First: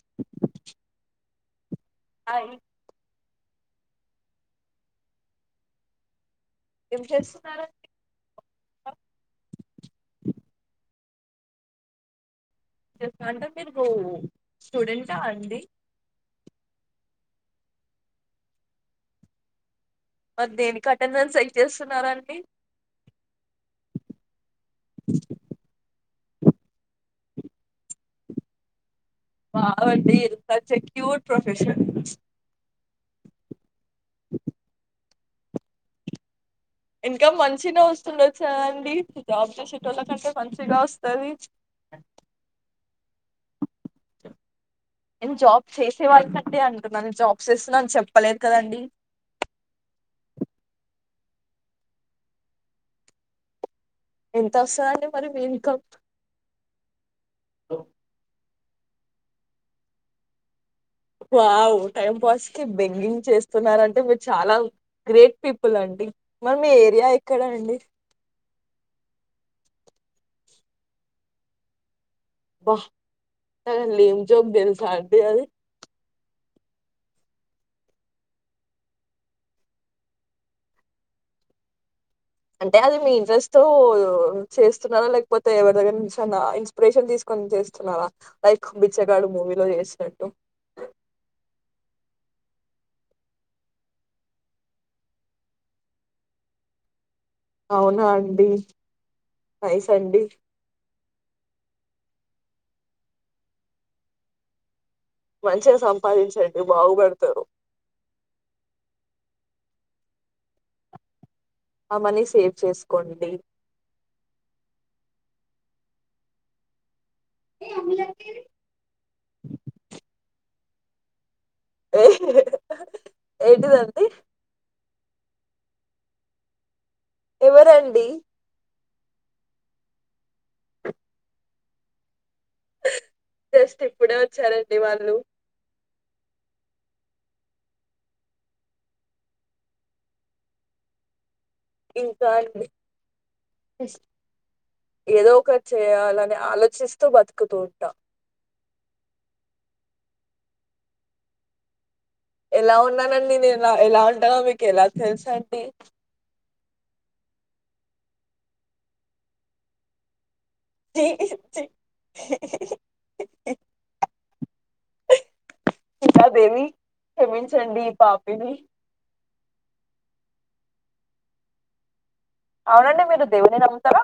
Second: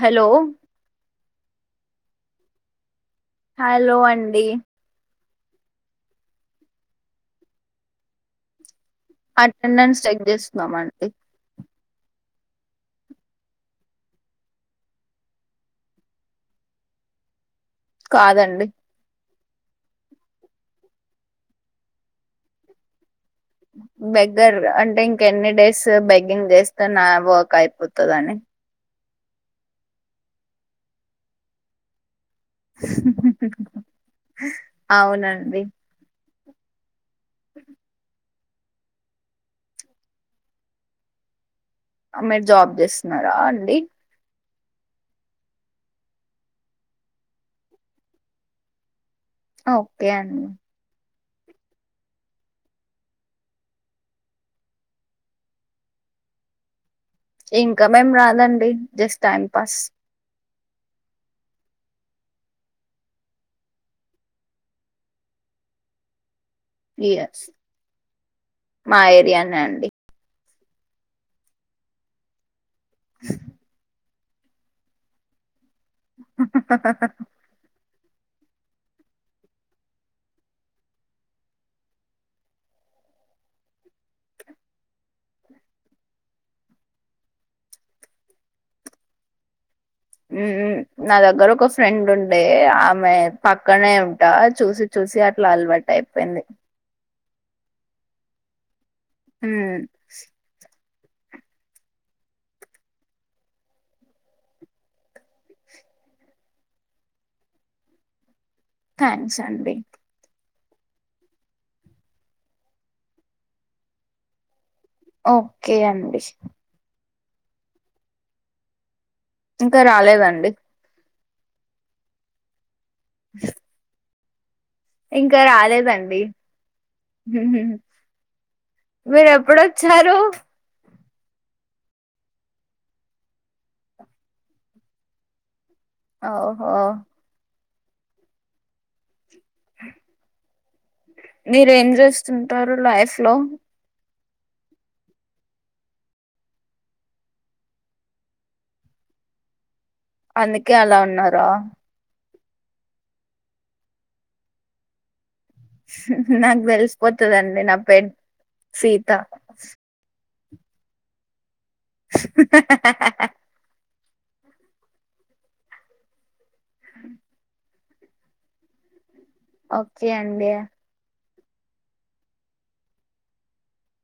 Hello hi hello అండి ఏం చేస్తున్నారు? అటెండెన్స్ చెక్ చేస్తున్నాం అండి అంటే మీరు స్టూడెంటా అండి కాదండి మరి దేనికి అటెండెన్స్ చెక్ చేస్తున్నారండి బెగ్గర్ అంటే ఇంకెన్ని డేస్ బెగ్ గింగ్ చేస్ ఇక నా వర్క్ అయిపోతదని మావారండి సచ్ ఎ క్యూర్ ప్రొఫెషన్ ప్చ్ అవునండి ఇంకా మంచి నే వస్తుందది చ అండి జాబ్ చేసేటోళ్ళ కంటే మంచిగా వస్తాది మీరు జాబ్ చేస్తున్నారా అండి నేను జాబ్ చేసే వాళ్ళకంటే అంటున్నాను నేను జాబ్స్ చేస్తున్నా అని చెప్పలేదు కదండి ఓకే అం ఎంత వస్తదండి మరి మీ ఇన్కమ్ ఇన్కమేం రాదండి just time pass wow time pass కి బెగ్గింగ్ చేస్తున్నారంటే మీరు చాలా గ్రేట్ పీపుల్ అండి. మరి మీ ఏరియా ఎక్కడ ఏస్ అండి మాఏరియానే అండి వాహ్ లేం జోక్ తెలుసా అండి అది హా హా హా అంటే అది మీ ఇంట్రెస్ట్ తో చేస్తున్నారా లేకపోతే ఎవరి దగ్గర నుంచి అన్న ఇన్స్పిరేషన్ తీసుకొని చేస్తున్నారా లైక్ బిచ్చగాడు మూవీలో చేసి ఉమ్, నా దగ్గర ఒక ఫ్రెండ్ ఉండే ఆమె పక్కనే ఉంటా చూసి చూసి అట్లా అలవాటు అయిపోయింది అవునా అండి హమ్ నైస్ అండి. మంచిగా సంపాదించండి బాగుపడతారు థ్యాంక్స్ అండి ఆ మనీ సేవ్ చేసుకోండి ఓకే అండి ఏ అమ్ములు లక్క ఇంకా రాలేదండి ఏ ఏంటిదండి ఇంకా రాలేదండి ఎవరండి మీరు ఎప్పుడు వచ్చారు జస్ట్ ఇప్పుడే వచ్చారండి వాళ్ళు ఓహో [inaudible] మీరు ఏం ఇంకా అండి చేస్తుంటారు లైఫ్ లో ఏదో ఒకటి చేయాలని ఆలోచిస్తూ బతుకుతూ ఉంటా అందుకే అలా ఉన్నార ఎలా ఉన్నానండి నేను ఎలా ఎలా ఉంటానో మీకు ఎలా తెలుసా అండి నాకు తెలిసిపోతడి తున్నదండీ నా పెర్ సీత జ [inaudible] ఇ కాదేవి క్షమించండి పాపిడి ఓకే అండి అవునండి మీరు దేవుని నమ్ముతారా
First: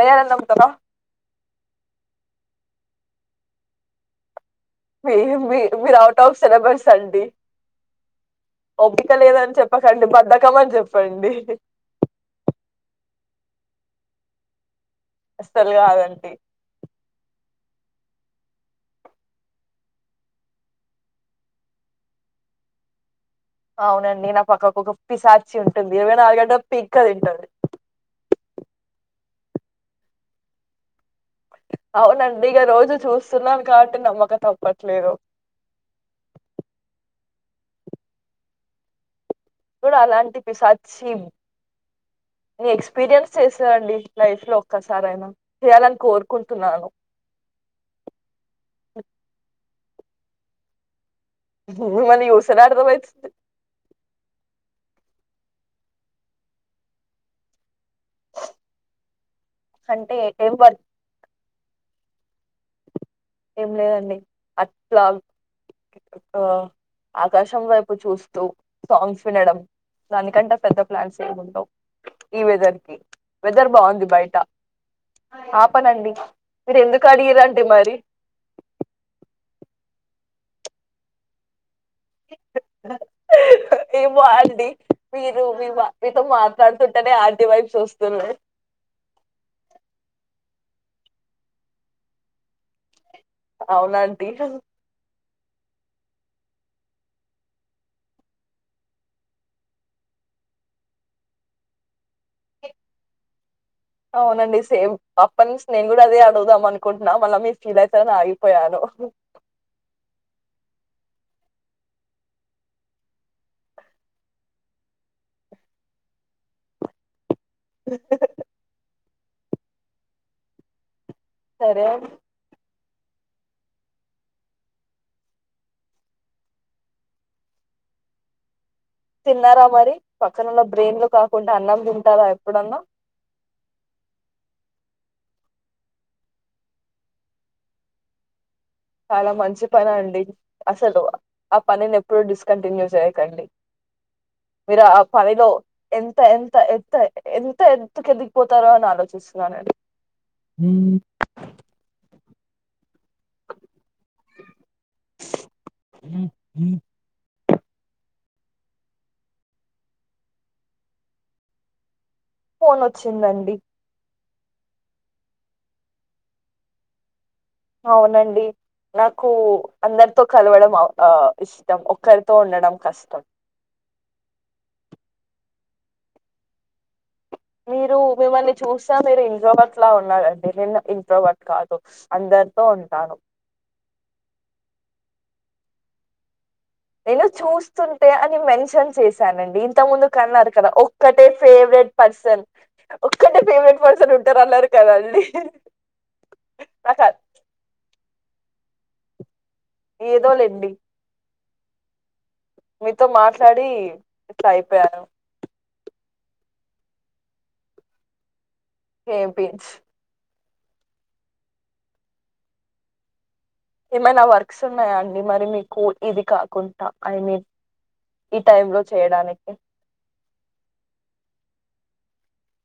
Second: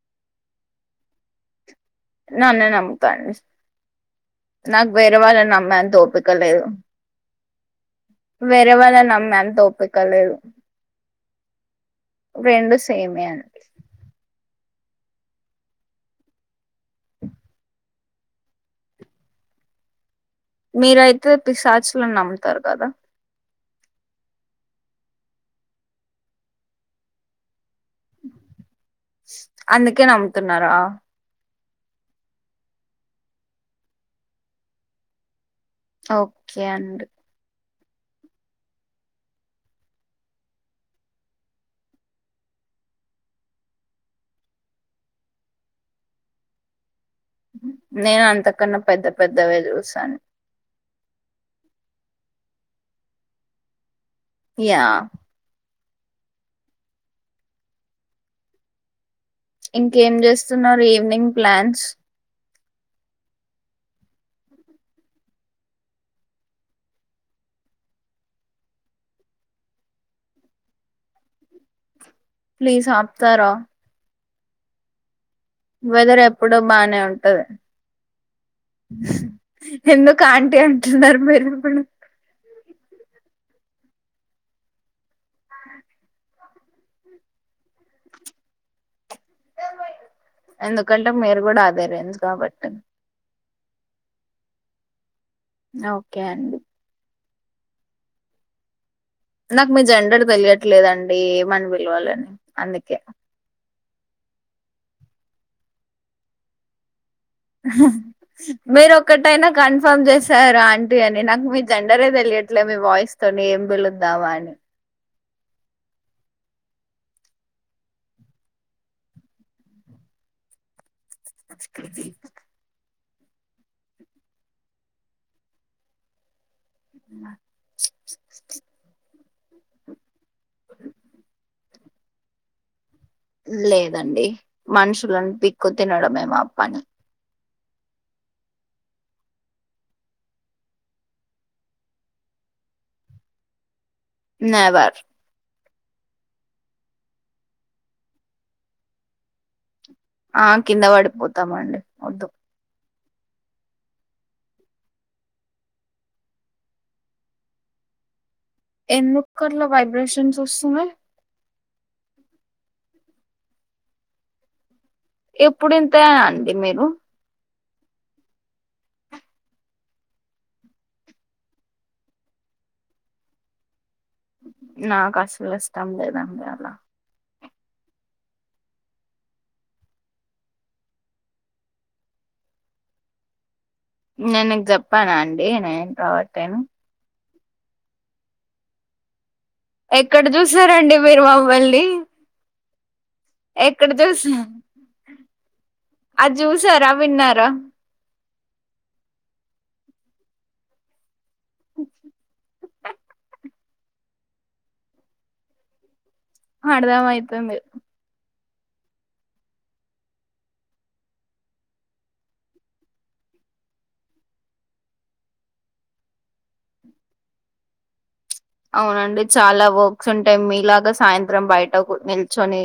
దయాన్ని నమ్ముతారా నాన్న నమ్త మీ మీ మీరు అవుట్ ఆఫ్ లేదు సిలబస్ అండి వేరే వాళ్ళని ఒపికలేదని నమ్మేంత ఓపిక చెప్పకండి లేదు బధకం అని చెప్పండి అడి రెండు సేమే అండి అసలు కాదండి మీరయితే పిసాచులును నమ్ముతారు కదా అవునండి నా పక్కకు ఒక పిసాచి ఉంటుంది ఇరవై నాలుగు గంటలు పిక్ అ తింటంది, అందుకే నమ్ముతున్నారా, అవునండి ఇక రోజు చూస్తున్నాం కాబట్టి నమ్మకం తప్పట్లేదు, ఓకే అండి నేను కూడఅలాంటి పిసాచ్చి నీ ఎక్స్పీరియన్స్ చేసాండి లైఫ్ లో ఒక్కసారయినా చేయాలని కోరుకుంటున్నాను, నేను అంత కన్నా పెద్ద పెద్దవే చూసా, [unintelligible] గురు మనీ చూస్తేనే అర్థమవుతుంది, య్య ఇంకేం అంటే ఏం వర్క్ చేస్తున్నారు ఈవినింగ్, ప్లాన్స్ ఏం లేదండి అట్లా ఆకాశం వైపు చూస్తూ సాంగ్స్ వినడం దానికంటే పెద్ద ప్లాన్స్ ఏమి ఉండవు, ఈ వెదర్ ప్లీజ్ కి ఆపుతారా వెదర్ బాగుంది బయట, ఆపనండి వెదర్ ఎప్పుడో మీరు బానే ఎందుకు ఉంటది అడిగరండి మరి, ఎందుకు ఆంటీ అంటున్నారు మీరు ఇఎపుడు ఏమో అండి మీరు మీ మా మీతో మాట్లాడుతుంటేనే ఆంటీ వైపు వూస్తున్నాయి ఎందుకంటే మీరు కూడా అదే రేంజ్ కాబట్టి, అవును ఆంటీ, ఓకే అండి నాకు మీ జెండర్ తెలియట్లేదండి ఏమని పిలవాలని అందుకే, అవునండి సేమ్ అప్ప నుంచి నేను కూడా అదే అడుగుదాం అనుకుంట, మీరు ఒకటైనా కన్ఫామ్ చేసారు అం టి అని నాకు మీ జెండరే తెలియట్లే మీ వాయిస్ తోని ఏం పిలుద్దామా అని సరే [unintelligible] ఆ తిన్నారా మరి పక్కన ఓలా బ్రెయిన్ లో కాకుండా, అన్నం తింటారా ఎప్పుడన్నా లేదండి మనుషులను పీక్కు తినడమే మా పని, చాలా మంచి పని అండి అసలు ఆ పనిని ఎప్పుడుూ డిస్కంటిన్యూ చేయకండి, మీరు నెవర్ ఆ పనిలో ఎంత ఎంత ఎత్త ఎంత ఎత్తుకు ఎదిగిపోతారో అని ఆలోచిస్తున్నానండి ఆ కింద పడిపోతామండి వద్దు ఎందుకు అట్లా వైబ్రేషన్స్ వస్తున్నాయి, ఫోన్ వచ్చిందండి ఎప్పుడు ఇంతేనే అండి మీరు, అవునండి నాకు అందరితో కలవడం అ ఓ ఇష్టం ఒక్కరితో ఉండడం కష్టం నాకు అసలు ఇష్టం లేదండి అలా మీరు మిమ్మల్ని చూసా మీరు ఇంట్రోవర్ట్ లా ఉన్నారండి. నేను ఇంట్రోవర్ట్ కాదు, అందరితో ఉంటాను, నేను నీకు చెప్పాన అండి నేను ఇంట్రోవర్ట్ అని నిను చూస్తుంటే అని మెన్షన్ చేసి చెప్పానండి. ఇంత ముందు ఎక్కడ అన్నారు కదా చూసారండి మీరు ఒక్కటే మమ్మల్ని ఫేవరెట్ పర్సన్ ఒక్కటే ఫేవరెట్ ఎక్కడ పర్సన్ చూసా ఉంటారు, అన్నారు కదా అండి హి అది చూసారా హ్ విన్నారా ఏదో లెండి మీతో మాట్లాడి ఇట్లా అయిపోయాను అర్థమైతుంది హే బీన్స్ ఎమైనా వర్క్స్ ఉన్నాయా అండి మరి మీకు ఇది కాకుండా ఐ మీన్ ఈ టైంలో అవునండి చేయడానికి చాలా వర్క్స్ ఉంటాయి మీలాగా సాయంత్రం బయట ఇగ నిల్చొని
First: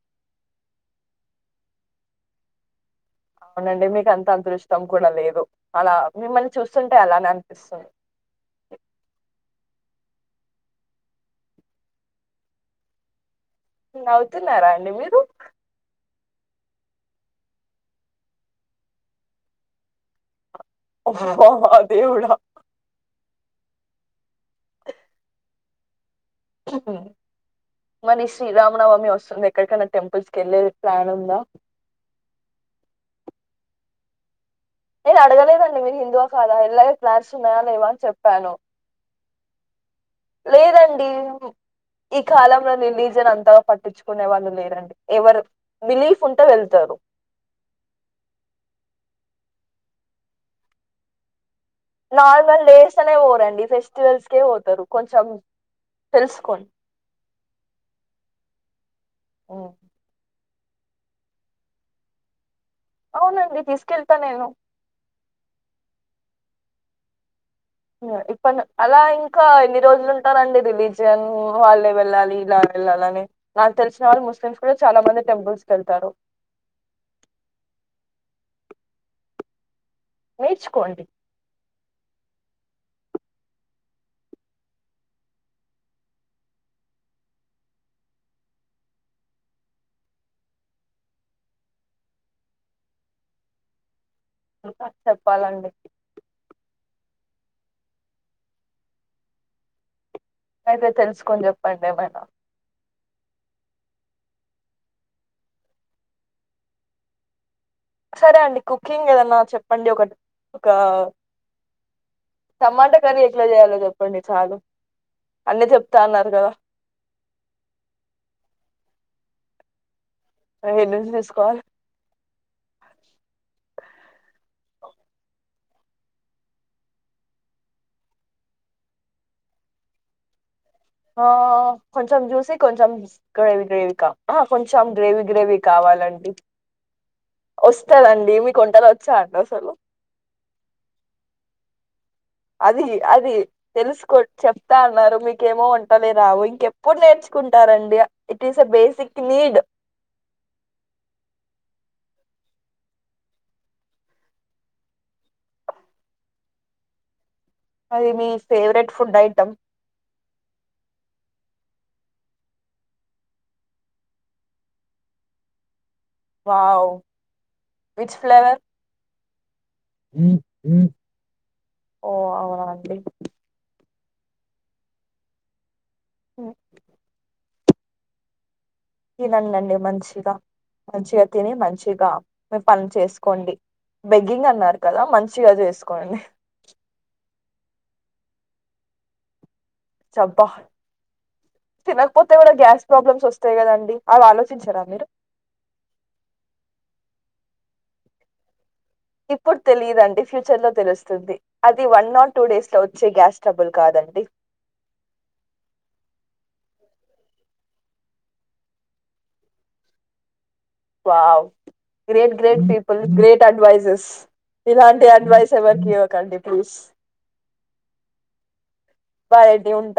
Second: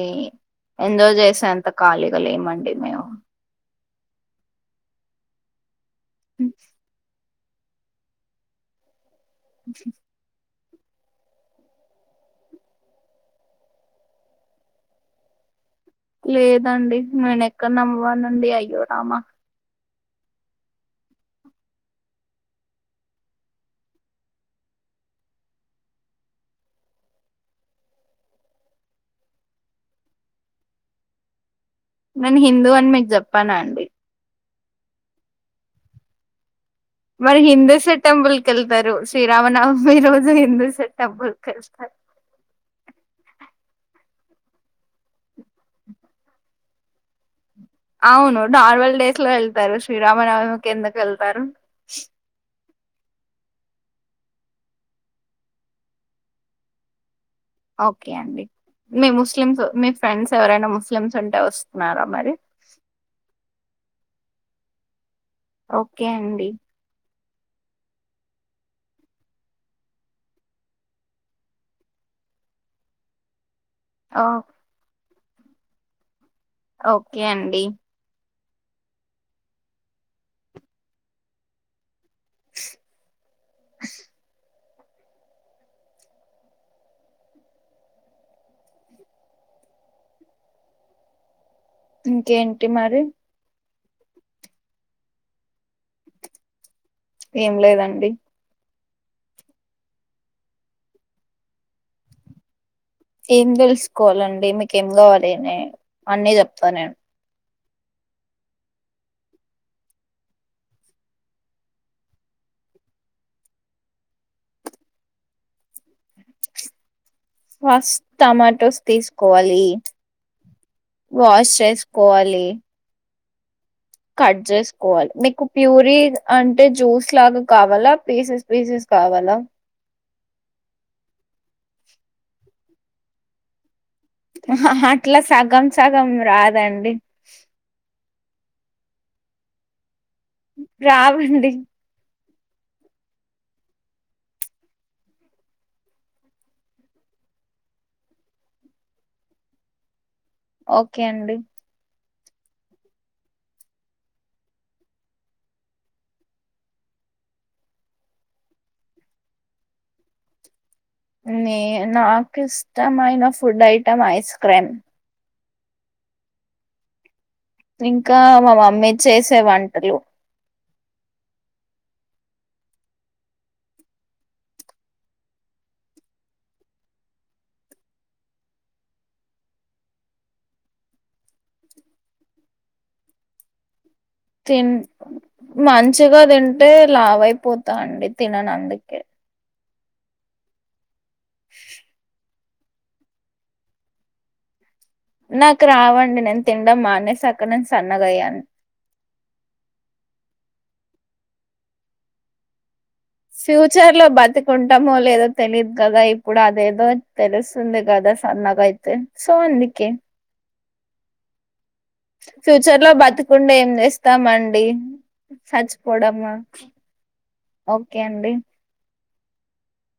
ఎంజాయ్ చేసేంత ఖాళీగా లేమండి మేము అండి మీకు అంత అదృష్టం కూడా లేదు అలా మిమ్మల్ని చూస్తుంటే అలా నన్ వస్తారూ ఉ హు హు నవుతున్నారా అండి మీరు లేదండి నేనెక్కడ నవ్వానండి అయ్యోరామా ఓ హ హ్ దేవుడా ఉ మళ్లీ శ్రీరామనవమి వస్తుంది. ఎక్కడికైనా టెంపుల్స్ కి వెళ్ళే ప్లాన్ ఉందా? నేను హిందూ అని మీకు చెప్పానా అండి నేను అడగలేదండి మీరు హిందు ఆ కదా అని మరి హిందూస్ టెంపుల్ కి వెళ్తారు శ్రీ రామ నవమి లేదండీ ఈ కాలంలో రిలీజియన్ అంతగా పట్టించు కునే వాళ్ళు లేదండి ఎవరు బిలీఫ్ ఉంటే వెళ్తారు అవును నార్మల్ డేస్ లో వెళ్తారు శ్రీరామనవమి కి ఎందకు వెళ్తారు నార్మల్ డేస్ డేస్ కే పోరండి ఫెస్టివల్స్కే పోతారు కొంచెం తెలుసుకోండి ఓకే అండి మీ ముస్లిమ్స్ ఉమ్. మీ ఫ్రెండ్స్ ఎవరైనా ముస్లిమ్స్ ఉంటే వస్తున్నారా మరి అవునండి తీస్కెళ్తా నేను ఓకే అండి ఇప్పడు అలా ఇంకా ఎన్ని రోజులు ఉంటారండి రిలీజియన్ వాళ్ళే వెళ్ళాలి ఇలా వెళ్ళాలి అని నాకు తెలిసిన ఓ వారు ముస్లిమ్స్ కూడా చాలా మంది టెంపుల్స్ కెళ్తారు ఓకే అండి నేర్చుకోండి ఇంకేంటి మరి ఇంకా చెప్పాలండి ఏం లేదండి అయితే తెలుసుకొని చెప్పండి ఏమైనా ఏం తెలుసుకోవాలండి మీకేం కావాలి అని అన్నీ చెప్తా నేను సరే అండి కుక్కింగ్ ఏదనా చెప్పండి ఒకటి ఒక ఆ టమాటా కర్రీ ఎట్ల చేయాలో చెప్పండి చాలు అన్నీ చెప్తా అన్నారు గదా ఫస్ట్ టమాటోస్ తీసుకోవాలి హెడ్ నుంచి వాష్ తీసుకోవాలి చేసుకోవాలి కట్ చేసుకోవాలి మీకు ప్యూరి అంటే జ్యూస్ లాగ కావాల పీసెస్ పీసెస్ కావాల ఆ కొంచెం జ్యూసీ కొంచెం గ్రేవి గ్రేవి కొంచెం అట్లా గ్రేవీ గ్రేవీ సగం సగం కావాలండి రాదండి వస్తదండి వంటలు వచ్చా అండి అసలు రావండి అది అది తెలుసుకో చెప్తా అన్నారు మీకేమో వంటలే రావు ఇంకెప్పుడు నేర్చుకుంటారండి it is a basic need okay అండి అది మీ ఫేవరెట్ ఫుడ్ ఐటం నే నాకు ఇష్టమైన food item ice cream wow ఇంకా మా మమ్మీచేసి ఏవన్ హ హ [inaudible] ఓ అవునా అండి ఊ తినండండి మంచిగా మంచిగా తిని మంచిగా మీ పనులు చేసుకోండి బెగ్గింగ్ తి అన్నారు కదా మంచిగా చేసుకోండి మంచిగా తింటే లావు అయిపోతా అండి తినను అందుకే చెబ్బా తినక పోతే అ [unintelligible] కూడా గ్యాస్ ప్రాబ్లమ్స్ వస్తాయి కదండి అవి ఆలోచించారా మీరు నాకు రావండి నేను తిండమ్ మానేసాక నేను సన్నగయ్యాను ఇప్పుడు తెలియదుండి ఫ్యూచర్ లో తెలుస్తుంది అది వన్ ఆర్ టూ డేస్ లో వ ఫ్యూచర్ లో బతికుంటమో లేదో తెలీదు కదా ఇప్పుడు అద్ అేదో తెలుస్తుంది కదా సన్నగా అయితే సో అందుకి వావ్ గ్రేట్ గ్రేట్ ఫ్యూచర్ లో పీపుల్ గ్రేట్ బతికుండ ఏం అడ్వైజెస్ చేస్తామండి ఇలాంటి అడ్వైస్ ఎవరికి ఇవ్వకండి ప్లీజ్ ఒకే అండి పడ [unintelligible] ఉంట